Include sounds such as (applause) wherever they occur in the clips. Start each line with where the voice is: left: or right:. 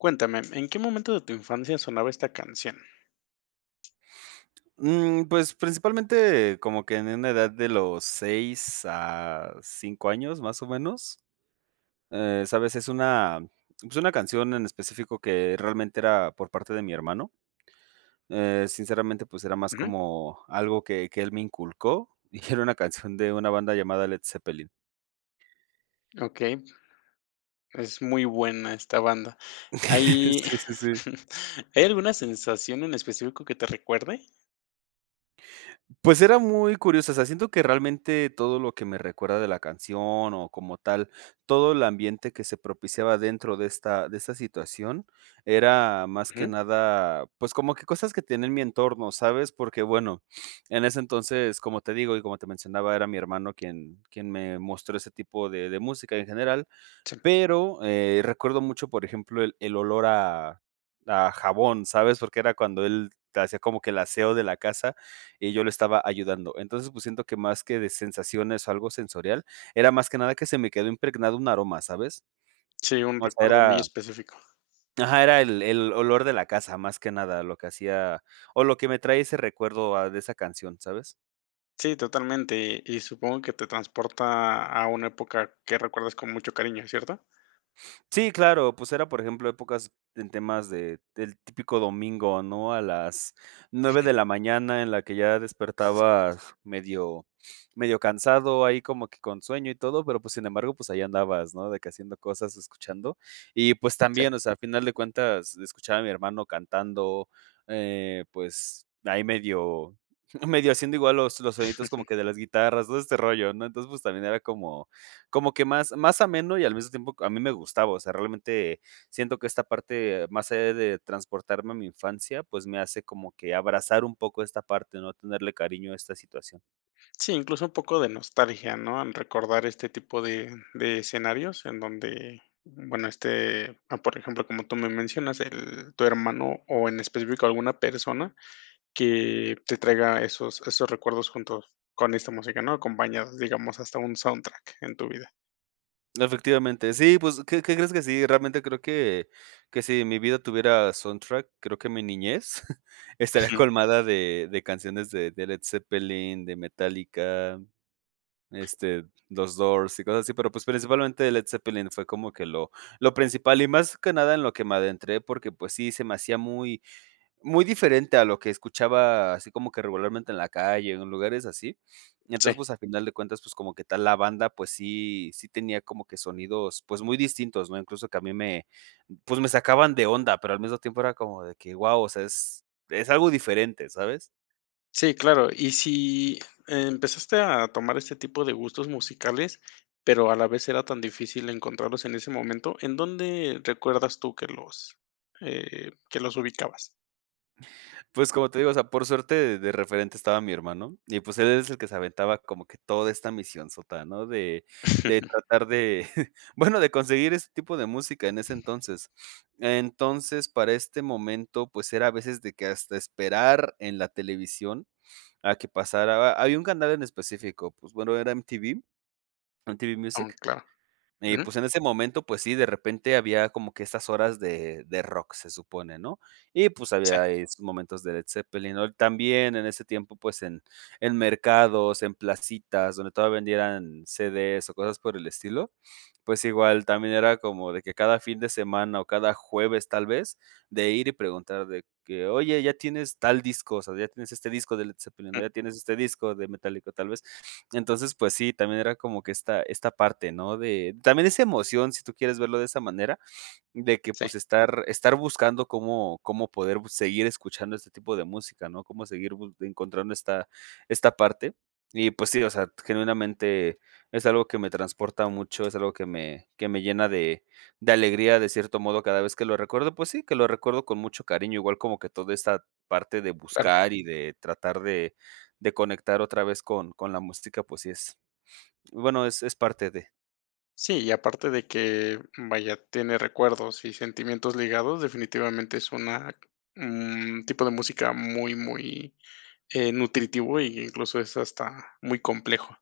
left: Cuéntame. ¿En qué momento de tu infancia sonaba esta canción?
right: Mm, pues, principalmente como que en una edad de los 6 a 5 años más, o, menos, eh, ¿sabes? Es una es una canción en específico que realmente era por parte de mi hermano. Eh, sinceramente, pues era más
left: Ujú.
right: como algo que que él me inculcó, (chuckles) y que era una canción de una banda llamada Led Zeppelin.
left: Okey. Es muy buena esta banda.
right: (chuckles)
left: ¿Hay
right: Sí, sí, sí.
left: (chuckles) hay alguna sensación en específico que te recuerde?
right: Pues era muy curiosa, o sea, siento que realmente todo lo que me recuerda de la canción, o, como tal todo el ambiente que se propiciaba dentro de esta de esta situación era más que
left: Ujú.
right: nada, pues, como que cosas que tenía en mi entorno, ¿sabes? Porque bueno, (sniffs) en ese entonces como te digo, y como te mencionaba, era mi hermano quien quien me mostró ese tipo de de música en general.
left: Sí.
right: Pero, eh, recuerdo mucho, por ejemplo, el el olor a a jabón, ¿sabes? Porque era cuando él hacía como que el aseo de la casa y yo lo estaba ayudando. Entonces. pues siento que más que de sensaciones o algo sensorial era más que nada que se me quedó impregnado un aroma, ¿sabes?
left: Sí, un
right: O sea,
left: recuerdo muy
right: era
left: específico.
right: Ajá, era el el olor de la casa más que nada lo que hacía o, lo que me trae ese recuerdo a de esa canción, ¿sabes?
left: Sí, totalmente, y supongo que te transporta a una época que recuerdes con mucho cariño, ¿cierto?
right: Sí, claro, pues, era por ejemplo, épocas en temas de del típico domingo, ¿no?, a las 9
left: Sí.
right: de la mañana, en la que ya despertabas medio (sniffs) medio cansado, ahí como que con sueño y todo, pero pues, sin embargo, pues, ahí andabas, ¿no?, de que haciendo cosas, escuchando y pues,
left: Sí.
right: también, o sea, al final de cuentas, escuchaba a mi hermano cantando, eh, pues, ahí medio (chuckles) medio haciendo igual los los soniditos como
left: (chuckles)
right: que de las guitarras, todo este rollo, ¿no?, entonces, pues, también era como como que más más ameno, y al mismo tiempo a mí me gustaba, o sea, realmente, siento que esta parte más allá de transportarme a mi infancia, pues, me hace como que abrazar un poco esta parte, ¿no?, tenerle cariño a esta situación.
left: Sí, incluso un poco de nostalgia, ¿no?, al recordar este tipo de de escenarios en donde, bueno, este, a por ejemplo, como tú me mencionas, el tu hermano, o en específico alguna persona, que te traiga esos esos recuerdos juntos con esta música, ¿no?, acompañadas, digamos, hasta un soundtrack en tu vida.
right: Efectivamente, sí, pues, ¿qué qué crees?, que sí. Realmente creo que, que si mi vida tuviera soundtrack, creo que mi niñez (giggles) estaría
left: Ujú.
right: colmada de de canciones de de Led Zeppelin, de Metallica, este, los Doors y cosas así, pero pues principalmente Led Zeppelin fue como que lo lo principal y más que nada en lo que me adentré porque pues sí se me hacía muy muy diferente a lo que escuchaba así como que regularmente en la calle o en lugares así, (sniffs) entonces
left: Sí.
right: pues a final de cuentas pues como que tal la banda pues sí sí tenía como que sonidos pues muy distintos, ¿no? incluso que a mí me pues me sacaban de onda pero al mismo tiempo era como de que, guau, o sea es es algo diferente, ¿sabes?
left: Sí, claro, y si empezaste a tomar este tipo de gustos musicales, pero a la vez era tan difícil encontrarlos en ese momento, ¿en dónde recuerdas tú que los, eh, que los ubicabas?
right: Pues como te digo, o sea por suerte de referente estaba mi hermano y pues él es el que se aventaba como que toda esta misionsota, ¿no? de de
left: (chuckles)
right: tratar de (giggles) bueno, de conseguir este tipo de música en ese entonces. (sniffs) Entonces, para este momento pues era a veces de que hasta esperar en la televisión (sniffs) a que pasara ba había un canal en específico pues bueno era MTV, MTV
left: Aún,
right: Music
left: claro.
right: y
left: Ujú.
right: pues en ese momento pues sí de repente había como que esas horas de de rock se supone, ¿no?, y pues
left: Sí.
right: había ahí sus momentos de Led Zeppelin, ¿no?, también en ese tiempo pues en en mercados, en placitas, donde todavía vendieran CDs o cosas por el estilo, (sniffs) pues igual también era como de que cada fin de semana o cada jueves tal vez de ir y preguntar de que: "Oye ¿ya tienes tal disco, o sea ya tienes este disco de Led Zepellin, no?
left: Mm.
right: ¿Ya tienes este disco de Metallica?, tal vez, (sniffs) entonces, pues sí, también era como que esta esta parte, ¿no? de también esa emoción, si tú quieres verlo de esa manera, (sniffs) de que
left: Sí.
right: pues estar estar buscando cómo cómo poder bu seguir escuchando este tipo de música, ¿no? cómo seguir bus encontrando esta esta parte, y pues sí, o sea, genuinamente es algo que me transporta mucho, es algo que me que me llena de de alegría, de cierto modo, cada vez que lo recuerdo, pues sí, que lo recuerdo con mucho cariño, igual como que toda esta parte de
left: Claro.
right: buscar y de tratar de de conectar otra vez con con la música, pues sí es, (sniffs) bueno, es es parte de.
left: Sí, y aparte de que, vaya, tiene recuerdos y sentimientos ligados, definitivamente es una un tipo de música muy muy, eh, nutritivo, y incluso es hasta muy complejo.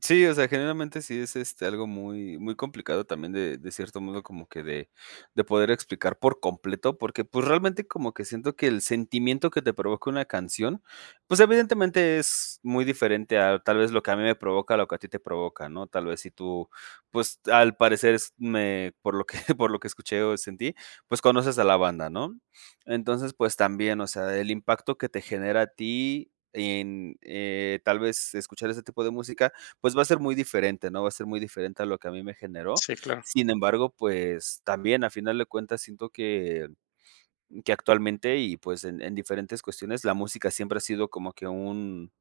right: Sí, o sea, generalmente sí es, este, algo muy muy complicado también de de cierto modo como que de de poder explicar por completo, porque, pues, realmente como que siento que el sentimiento que te provoca una canción, pues, evidentemente es muy diferente a tal vez lo que a mí me provoca, lo que a ti te provoca, ¿no? Tal vez si tú, pues, al parecer es me por lo que (giggles) por lo que escuché o sentí, conoces a la banda, ¿no? (sniffs) Entonces, pues también, o sea, el impacto que te genera a ti en, eh, tal vez escuchar ese tipo de música, pues va a ser muy diferente, ¿no? Va a ser muy diferente a lo que a mí me generó.
left: Sí, claro.
right: Sin embargo, pues también, a final de cuentas siento que que (sniffs) actualmente y pues en en diferentes cuestiones la música siempre ha sido como que un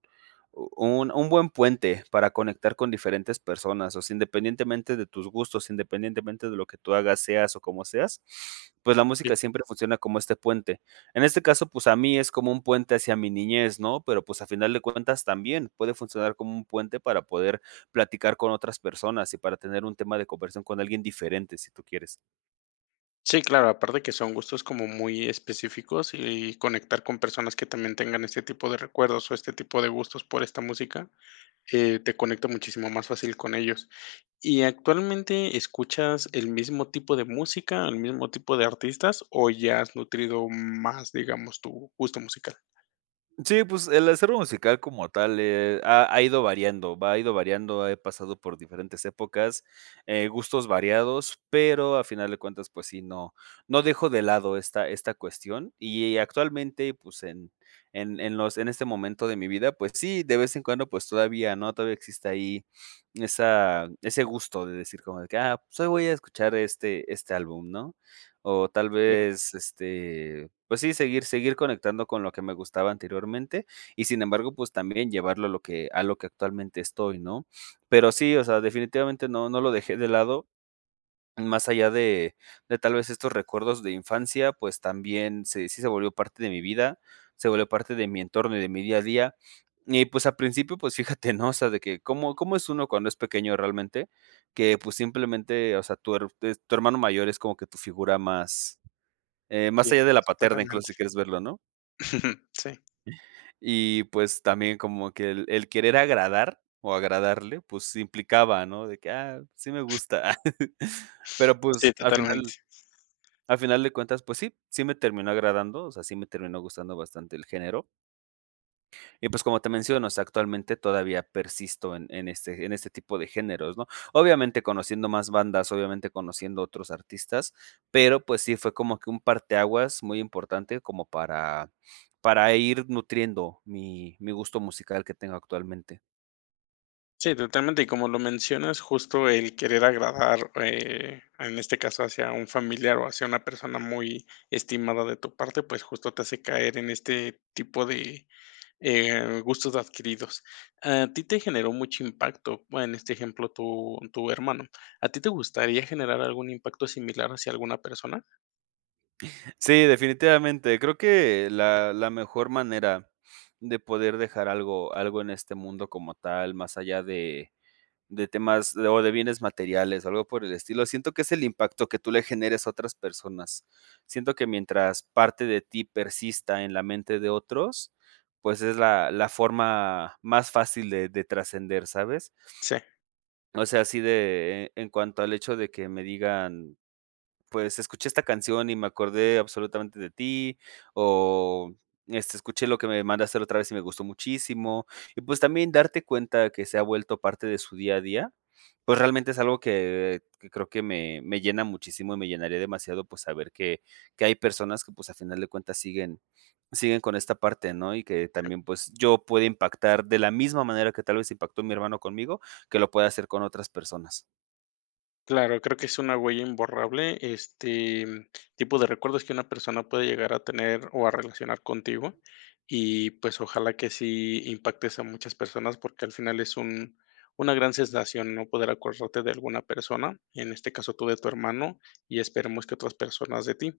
right: un un buen puente para conectar con diferentes personas, o sea, independientemente de tus gustos, independientemente de lo que tú hagas seas o como seas, (sniffs) pues la
left: Sí.
right: música siempre funciona como este puente. En este caso, pues a mí es como un puente hacia mi niñez, ¿no? Pero, pues a final de cuentas, también puede funcionar como un puente para poder platicar con otras personas y para tener un tema de conversación con alguien diferente, si tú quieres.
left: Sí, claro, aparte que son gustos como muy específicos, y conectar con personas que también tengan este tipo de recuerdos, o, este tipo de gustos por esta música, eh, te conecta muchísimo más fácil con ellos. ¿Y actualmente escuchas el mismo tipo de música, el mismo tipo de artistas, o, ya has nutrido más, digamos, tu gusto musical?
right: Sí, pues, el acervo musical como tal, eh, ha ha ido variando, va ido variando, he pasado por diferentes épocas. Eh, gustos variados, pero a final de cuentas, pues sí, no no dejo de lado esta esta cuestión, y actualmente, pues, en en en los en este momento de mi vida, pues sí, de vez en cuando, pues todavía, ¿no? Todavía existe ahí, (sniffs) esa ese gusto de decir como de que: "Ah, pues hoy voy a escuchar este este álbum", ¿no? O tal
left: Ya.
right: vez este, pues, sí seguir, seguir conectando con lo que me gustaba anteriormente y sin embargo, pues, también llevarlo a lo que a lo que actualmente estoy, ¿no? (sniffs) Pero sí, o sea, definitivamente no no lo dejé de lado, más allá de de tal vez estos recuerdos de infancia, pues, también se sí se volvió parte de mi vida, se volvió parte de mi entorno, y de mi día a día, y pues al principio, pues, fíjate ¿no? O sea, de que, cómo cómo es uno cuando es pequeño realmente que, pues simplemente, o sea, tu her tes tu hermano mayor es como que tu figura más, eh, más
left: Sí,
right: allá de la paterna, incluso
left: exactamente.
right: si quieres verlo, ¿no?
left: (chuckles) Sí.
right: Y, pues, también como que el el querer agradar o agradarle, pues, implicaba ¿no? De que: "Ah, sí me gusta". (chuckles) Pero,
left: Sí,
right: pues al
left: totalmente.
right: final al final de cuentas, pues sí, sí me terminó agradando, o sea, sí me terminó gustando bastante el género. Y pues como te menciono, o sea, actualmente todavía persisto en en ese en ese tipo de géneros, ¿no? Obviamente conociendo más bandas, obviamente conociendo otros artistas, pero, pues, sí fue como que un parteaguas muy importante como para para ir nutriendo mi mi gusto musical que tengo actualmente.
left: Sí, totalmente, y como lo mencionas, justo el querer agradar, eh en este caso, hacia un familiar o hacia una persona muy estimada de tu parte, pues, justo te hace caer en este tipo de, eh, gustos adquiridos. A ti te generó mucho impacto, bueno, en este ejemplo tu tu hermano, ¿a ti te gustaría generar algún impacto similar hacia alguna persona?
right: Sí, definitivamente. Creo que la la mejor manera de poder dejar algo algo en este mundo como tal, más allá de de temas o de bienes materiales o algo por el estilo, siento que es el impacto que tú le generes a otras personas. Siento que mientras parte de ti persista en la mente de otros, pues es la la forma más fácil de de trascender, ¿sabes?
left: Sí.
right: O sea, así de en cuanto al hecho de que me digan: "Pues escuché esta canción y me acordé absolutamente de ti", o, este: "Escuché lo que me mandaste la otra vez y me gustó muchísimo", y, pues también darte cuenta que se ha vuelto parte de su día a día, pues realmente es algo que que creo que me me llena muchísimo, y me llenaría demasiado pues saber que que hay personas que, pues, al final de cuentas, siguen siguen con esta parte, ¿no? Y que
left: Sí.
right: también pues yo pueda impactar de la misma manera que tal vez impactó mi hermano conmigo, que lo pueda hacer con otras personas.
left: Claro, creo que es una huella imborrable, este, mm, tipos de recuerdos que una persona puede llegar a tener o a relacionar contigo y, pues, ojalá que sí impactes a muchas personas, porque al final es un una gran sensación, ¿no?, poder acordarte de alguna persona, en este caso tú de tu hermano, y esperemos que otras personas de ti.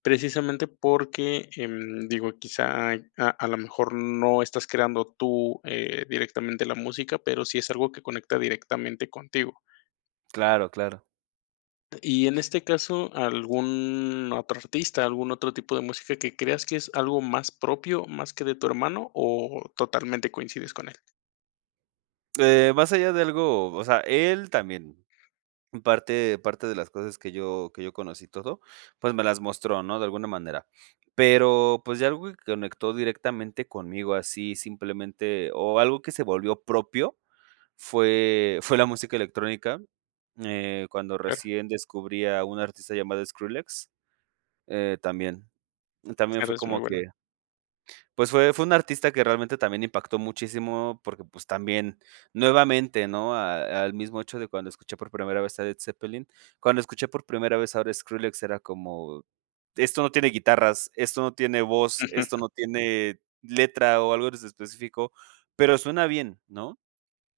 left: Precisamente porque, em, digo, quizá hay a a la mejor no estás creando tú, eh, directamente la música, pero sí es algo que conecta directamente contigo.
right: Claro, claro.
left: Y en este caso, ¿algún otro artista, algún otro tipo de música que creas que es algo más propio, más que de tu hermano, o totalmente coincides con él?
right: Eh, más allá de algo, o sea, él también. Parte parte de las cosas que yo que yo conocí y todo, pues me las mostró, ¿no?, de alguna manera. Pero, pues ya algo que conectó directamente conmigo así simplemente o algo que se volvió propio fue fue la música electrónica, eh, cuando
left: Claro.
right: recién descubrí a una artista llamada Skrillex, eh, también, y también fue
left: Skrillex es muy
right: como
left: bueno.
right: que. Pues fue fue un artista que realmente también impactó muchísimo porque, pues, también nuevamente, ¿no?, a al mismo hecho de cuando escuché por primera vez a Led Zeppelin. Cuando escuché por primera vez ahora Skrillex era como: "Esto no tiene guitarras, esto no tiene voz,
left: Ujú.
right: esto no tiene letra o algo en ese específico, pero suena bien", ¿no?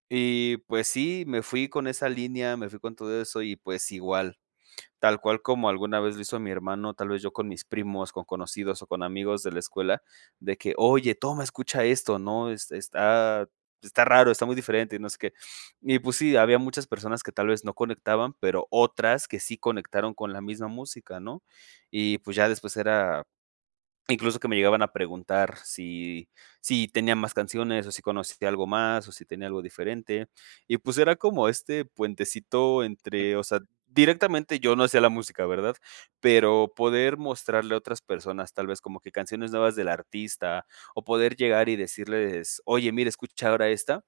right: Y pues sí, me fui con esa línea, me fui con todo eso y pues igual, tal cual como alguna vez lo hizo mi hermano, tal vez yo con mis primos, con conocidos o con amigos de la escuela de que: "Oye toma escucha esto", ¿no?, es está está raro, está muy diferente y no sé qué, y pues sí, había muchas personas que tal vez no conectaban, pero otras que sí conectaron con la misma música, ¿no? Y pues ya después era incluso que me llegaban a preguntar si sí tenían más canciones o si conocía algo más o si tenía algo diferente. Y pues era como este puentecito entre,
left: (unintelligible)
right: o sea, directamente yo no hacía la música, ¿verdad? Pero poder mostrarle a otras personas, tal vez como que canciones nuevas del artista, o poder llegar y decirles: "Oye, mira, escucha ahora esta",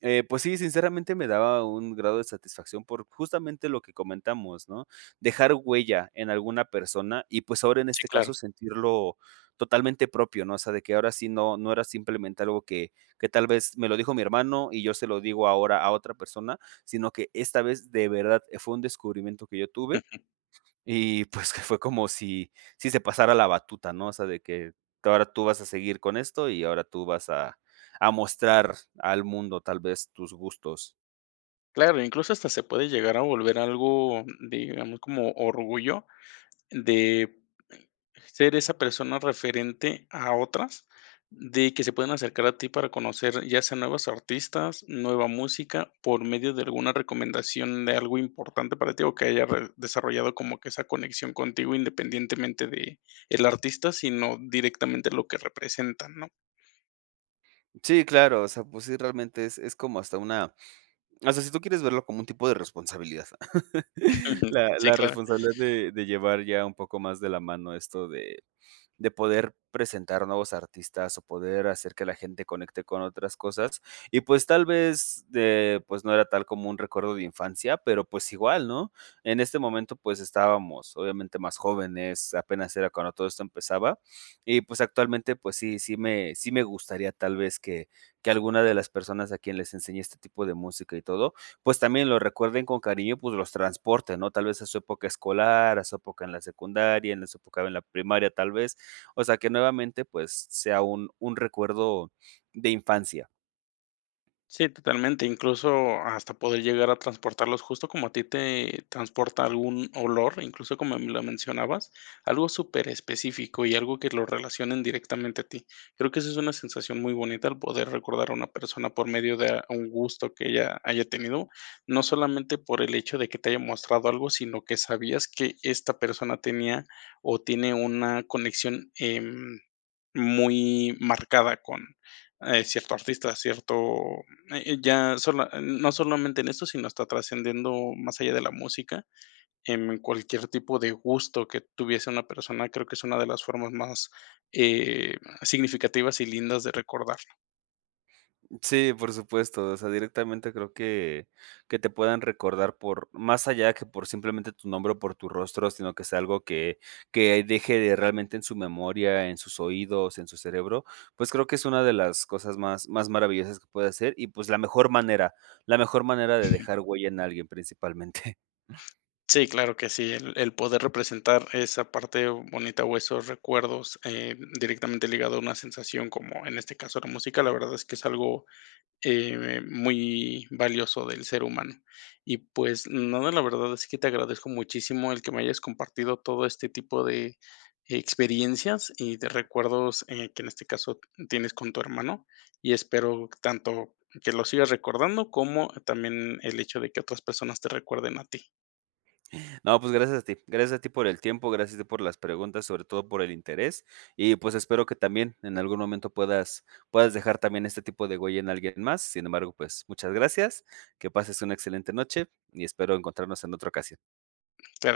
right: eh, pues sí, sinceramente me daba un grado de satisfacción por justamente lo que comentamos, ¿no?, dejar huella en alguna persona y pues ahora en
left: Si,
right: este
left: claro.
right: caso sentirlo totalmente propio, ¿no?, o sea de que ahora sí no no era simplemente algo que que tal vez me lo dijo mi hermano y yo se lo digo ahora a otra persona sino que esta vez de verdad, eh, fue un descubrimiento que yo tuve
left: Ujú.
right: (chuckles) y pues que fue como si si se pasara la batuta, ¿no?, o sea de que que ahora tú vas a seguir con esto y ahora tú vas a a mostrar al mundo tal vez tus gustos.
left: Claro, incluso hasta se puede llegar a volver algo digamos, como orgullo de ser esa persona referente a otras, de que se puedan acercar a ti para conocer, ya sean nuevos artistas, nueva música, por medio de alguna recomendación de algo importante para ti, o que haya re desarrollado como que esa conexión contigo, independientemente de el artista, sino directamente lo que representan, ¿no?
right: Sí, claro, o sea, pues sí realmente es es como hasta una (sniffs) o sea, si tú quieres verlo como un tipo de responsabilidad. (chuckles)
left: (chuckles)
right: La
left: Sí,
right: la
left: claro.
right: responsabilidad de de llevar ya un poco más de la mano esto de (sniffs) de poder presentar nuevos artistas o poder hacer que la gente conecte con otras cosas y pues tal vez de pues no era tal como un recuerdo de infancia pero pues igual, ¿no? En este momento pues estábamos obviamente más jóvenes, apenas era cuando todo esto empezaba, (sniffs) y pues actualmente pues sí sí me sí me gustaría tal vez que que alguna de las personas a quien les enseñé este tipo de música y todo, pues también lo recuerden con cariño, pues los transporte, ¿no? Tal vez a su época escolar, a su época en la secundaria, en la su época en la primaria tal vez, o sea, que nuevamente, pues, sea un un recuerdo (sniffs) de infancia.
left: Sí, totalmente. Incluso hasta poder llegar a transportarlos justo como a ti te transporta algún olor, incluso como me lo mencionabas, algo superespecífico y algo que lo relacionen directamente a ti. Creo que eso es una sensación muy bonita, el poder recordar a una persona por medio de a un gusto que ella haya tenido. No solamente por el hecho de que te haya mostrado algo, sino que sabías que esta persona tenía o tiene una conexión, em, muy marcada con, eh, cierto artista, cierto, e e ya sola n n no solamente en eso sino hasta trascendiendo más allá de la música en cualquier tipo de gusto que tuviese una persona, creo que es una de las formas más, eh, significativas y lindas de recordarlo.
right: Sí, por supuesto. O sea, directamente creo que que te puedan recordar por, más allá que por simplemente tu nombre o por tu rostro, sino que sea algo que que deje de realmente en su memoria, en sus oídos, en su cerebro. Pues creo que es una de las cosas más más maravillosas que puedes hacer. Y pues la mejor manera la mejor manera de dejar
left: (chuckles)
right: huella en alguien, principalmente.
left: Sí, claro que sí. El el poder representar esa parte bonita o esos recuerdos, eh, directamente ligado a una sensación, como en este caso la música, la verdad es que es algo, eh, muy valioso del ser humano. Y pues nada, la verdad es que te agradezco muchísimo el que me hayas compartido todo este tipo de experiencias y de recuerdos, eh, que en este caso tienes con tu hermano. Y espero tanto que lo sigas recordando, como también el hecho de que otras personas te recuerden a ti.
right: No, pues gracias a ti. Gracias a ti por el tiempo. Gracias de por las preguntas. Sobre todo, por el interés. Y pues, espero que también en algún momento puedas puedas dejar también este tipo de huella en alguien más. Sin embargo, pues, muchas gracias. Que pases una excelente noche y espero encontrarnos en otra ocasión.
left: Te re.